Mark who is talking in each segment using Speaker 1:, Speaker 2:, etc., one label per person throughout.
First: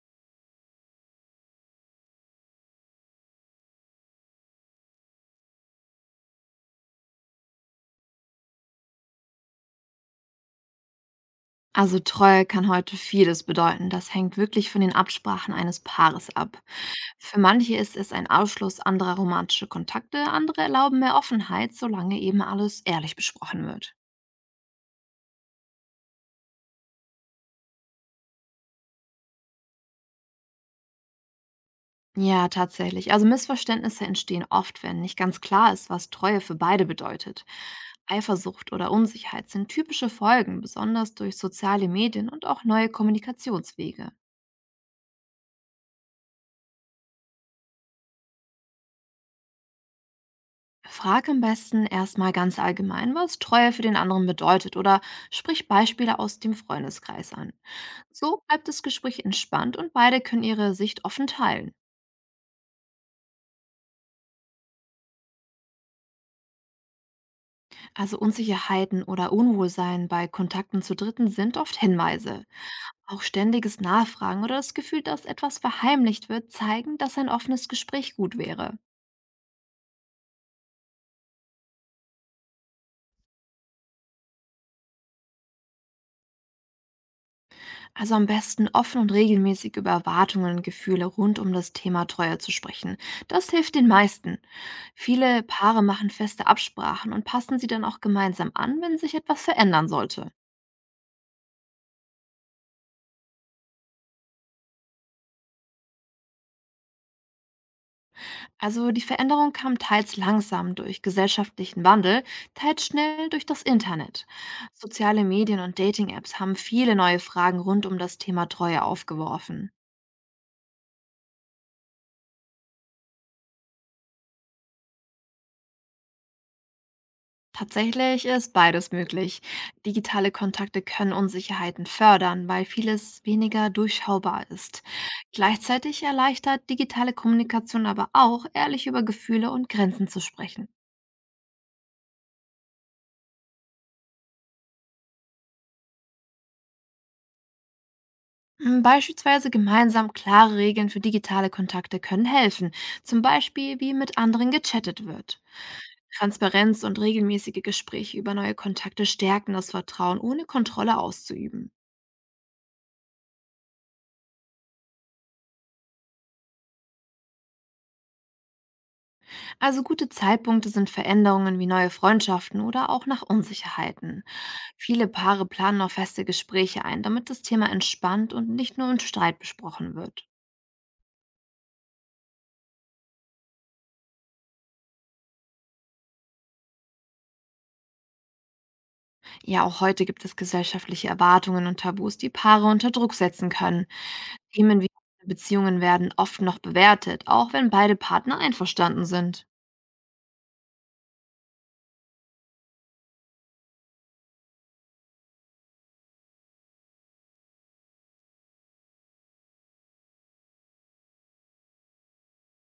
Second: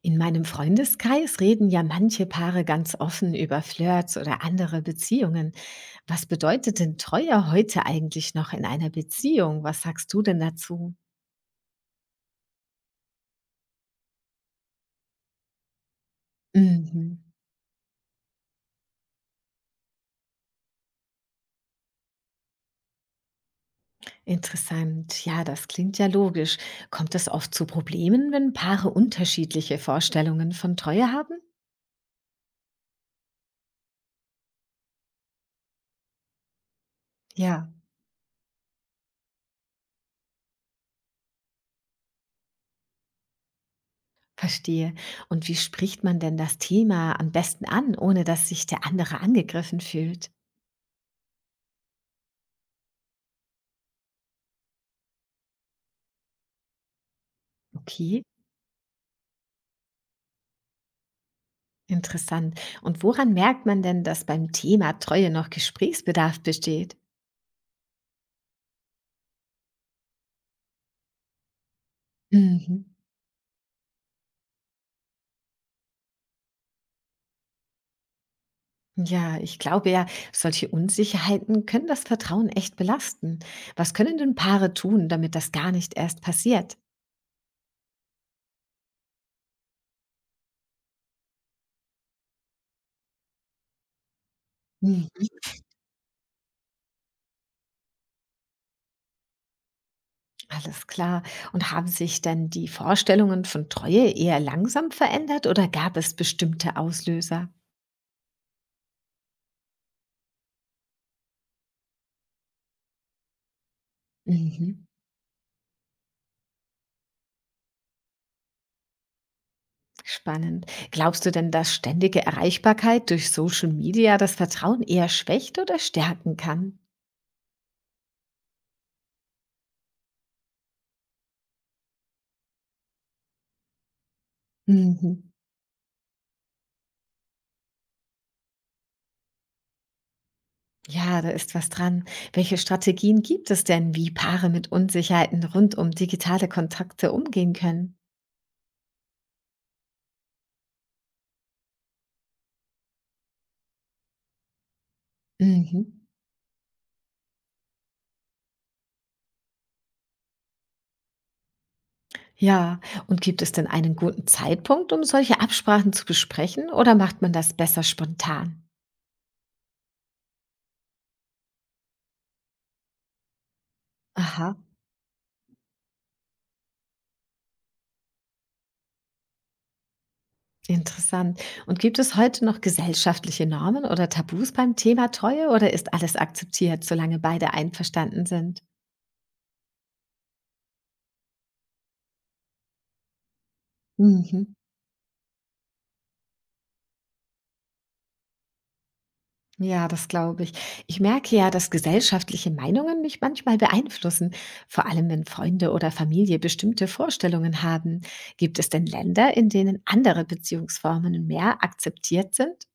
Speaker 1: In meinem Freundeskreis reden ja manche Paare ganz offen über Flirts oder andere Beziehungen. Was bedeutet denn Treue heute eigentlich noch in einer Beziehung? Was sagst du denn dazu?
Speaker 2: Also Treue kann heute vieles bedeuten. Das hängt wirklich von den Absprachen eines Paares ab.
Speaker 1: Mhm.
Speaker 2: Für manche ist es ein Ausschluss anderer romantischer Kontakte, andere erlauben mehr Offenheit, solange eben alles ehrlich besprochen wird.
Speaker 1: Interessant. Ja, das klingt ja logisch. Kommt es oft zu Problemen, wenn Paare unterschiedliche Vorstellungen von Treue haben?
Speaker 2: Ja, tatsächlich. Also Missverständnisse entstehen oft, wenn nicht ganz klar ist, was Treue für beide bedeutet.
Speaker 1: Ja.
Speaker 2: Eifersucht oder Unsicherheit sind typische Folgen, besonders durch soziale Medien und auch neue Kommunikationswege.
Speaker 1: Verstehe. Und wie spricht man denn das Thema am besten an, ohne dass sich der andere angegriffen fühlt?
Speaker 2: Frag am besten erstmal ganz allgemein, was Treue für den anderen bedeutet, oder sprich Beispiele aus dem Freundeskreis an.
Speaker 1: Okay.
Speaker 2: So bleibt das Gespräch entspannt und beide können ihre Sicht offen teilen.
Speaker 1: Interessant. Und woran merkt man denn, dass beim Thema Treue noch Gesprächsbedarf besteht?
Speaker 2: Also Unsicherheiten oder Unwohlsein bei Kontakten zu Dritten sind oft Hinweise.
Speaker 1: Mhm.
Speaker 2: Auch ständiges Nachfragen oder das Gefühl, dass etwas verheimlicht wird, zeigen, dass ein offenes Gespräch gut wäre.
Speaker 1: Ja, ich glaube ja, solche Unsicherheiten können das Vertrauen echt belasten. Was können denn Paare tun, damit das gar nicht erst passiert?
Speaker 2: Also am besten offen und regelmäßig über Erwartungen und Gefühle rund um das Thema Treue zu sprechen. Das hilft den meisten.
Speaker 1: Mhm.
Speaker 2: Viele Paare machen feste Absprachen und passen sie dann auch gemeinsam an, wenn sich etwas verändern sollte.
Speaker 1: Alles klar. Und haben sich denn die Vorstellungen von Treue eher langsam verändert oder gab es bestimmte Auslöser?
Speaker 2: Also die Veränderung kam teils langsam durch gesellschaftlichen Wandel, teils schnell durch das Internet.
Speaker 1: Mhm.
Speaker 2: Soziale Medien und Dating-Apps haben viele neue Fragen rund um das Thema Treue aufgeworfen.
Speaker 1: Spannend. Glaubst du denn, dass ständige Erreichbarkeit durch Social Media das Vertrauen eher schwächt oder stärken kann?
Speaker 2: Tatsächlich ist beides möglich. Digitale Kontakte können Unsicherheiten fördern, weil vieles weniger durchschaubar ist.
Speaker 1: Mhm.
Speaker 2: Gleichzeitig erleichtert digitale Kommunikation aber auch, ehrlich über Gefühle und Grenzen zu sprechen.
Speaker 1: Ja, da ist was dran. Welche Strategien gibt es denn, wie Paare mit Unsicherheiten rund um digitale Kontakte umgehen können?
Speaker 2: Beispielsweise gemeinsam klare Regeln für digitale Kontakte können helfen, zum Beispiel wie mit anderen gechattet wird.
Speaker 1: Mhm.
Speaker 2: Transparenz und regelmäßige Gespräche über neue Kontakte stärken das Vertrauen, ohne Kontrolle auszuüben.
Speaker 1: Ja, und gibt es denn einen guten Zeitpunkt, um solche Absprachen zu besprechen oder macht man das besser spontan?
Speaker 2: Also gute Zeitpunkte sind Veränderungen wie neue Freundschaften oder auch nach Unsicherheiten.
Speaker 1: Aha,
Speaker 2: Viele Paare planen auch feste Gespräche ein, damit das Thema entspannt und nicht nur im Streit besprochen wird.
Speaker 1: interessant. Und gibt es heute noch gesellschaftliche Normen oder Tabus beim Thema Treue oder ist alles akzeptiert, solange beide einverstanden sind?
Speaker 2: Ja, auch heute gibt es gesellschaftliche Erwartungen und Tabus, die Paare unter Druck setzen können.
Speaker 1: Mhm.
Speaker 2: Themen wie Beziehungen werden oft noch bewertet, auch wenn beide Partner einverstanden sind.
Speaker 1: Ja, das glaube ich. Ich merke ja, dass gesellschaftliche Meinungen mich manchmal beeinflussen, vor allem wenn Freunde oder Familie bestimmte Vorstellungen haben. Gibt es denn Länder, in denen andere Beziehungsformen mehr akzeptiert sind?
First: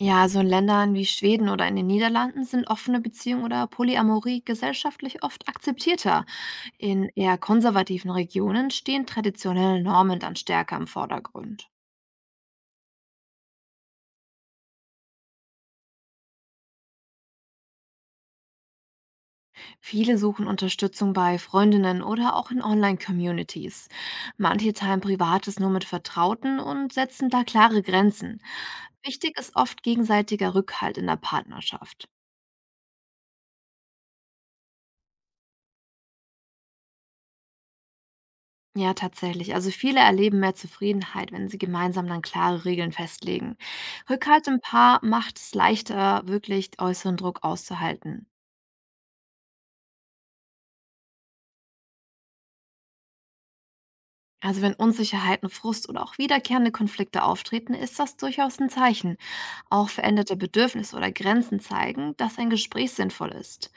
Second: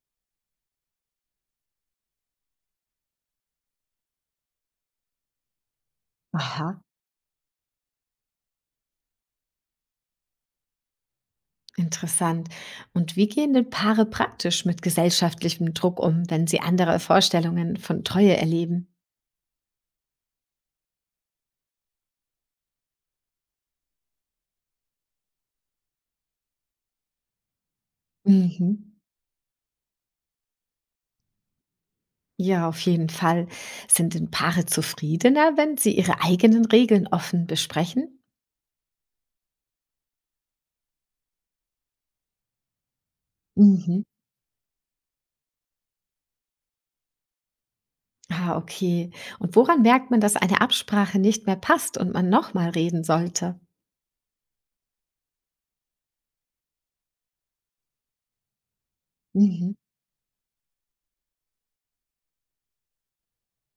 Speaker 2: Ja, so in Ländern wie Schweden oder in den Niederlanden sind offene Beziehungen oder Polyamorie gesellschaftlich oft akzeptierter.
Speaker 1: Aha.
Speaker 2: In eher konservativen Regionen stehen traditionelle Normen dann stärker im Vordergrund.
Speaker 1: Interessant. Und wie gehen denn Paare praktisch mit gesellschaftlichem Druck um, wenn sie andere Vorstellungen von Treue erleben?
Speaker 2: Viele suchen Unterstützung bei Freundinnen oder auch in Online-Communities. Manche teilen Privates nur mit Vertrauten und setzen da klare Grenzen.
Speaker 1: Mhm.
Speaker 2: Wichtig ist oft gegenseitiger Rückhalt in der Partnerschaft.
Speaker 1: Ja, auf jeden Fall. Sind denn Paare zufriedener, wenn sie ihre eigenen Regeln offen besprechen?
Speaker 2: Ja, tatsächlich. Also viele erleben mehr Zufriedenheit, wenn sie gemeinsam dann klare Regeln festlegen.
Speaker 1: Mhm.
Speaker 2: Rückhalt im Paar macht es leichter, wirklich äußeren Druck auszuhalten.
Speaker 1: Ah, okay. Und woran merkt man, dass eine Absprache nicht mehr passt und man nochmal reden sollte?
Speaker 2: Also wenn Unsicherheiten, Frust oder auch wiederkehrende Konflikte auftreten, ist das durchaus ein Zeichen.
Speaker 1: Mhm.
Speaker 2: Auch veränderte Bedürfnisse oder Grenzen zeigen, dass ein Gespräch sinnvoll ist.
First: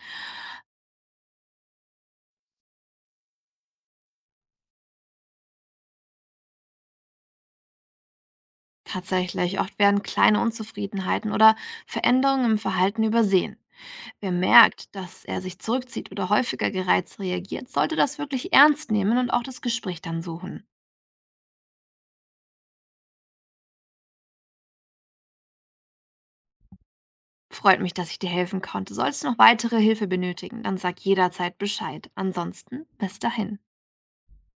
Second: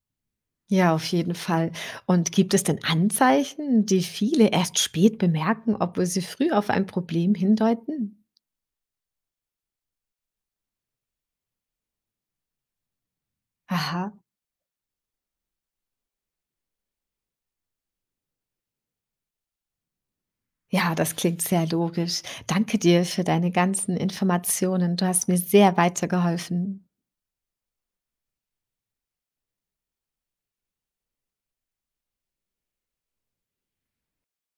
Speaker 1: Ja, auf jeden Fall. Und gibt es denn Anzeichen, die viele erst spät bemerken, obwohl sie früh auf ein Problem hindeuten?
Speaker 2: Tatsächlich, oft werden kleine Unzufriedenheiten oder Veränderungen im Verhalten übersehen.
Speaker 1: Aha.
Speaker 2: Wer merkt, dass er sich zurückzieht oder häufiger gereizt reagiert, sollte das wirklich ernst nehmen und auch das Gespräch dann suchen.
Speaker 1: Ja, das klingt sehr logisch. Danke dir für deine ganzen Informationen. Du hast mir sehr weitergeholfen.
Speaker 2: Freut mich, dass ich dir helfen konnte. Sollst du noch weitere Hilfe benötigen, dann sag jederzeit Bescheid. Ansonsten, bis dahin.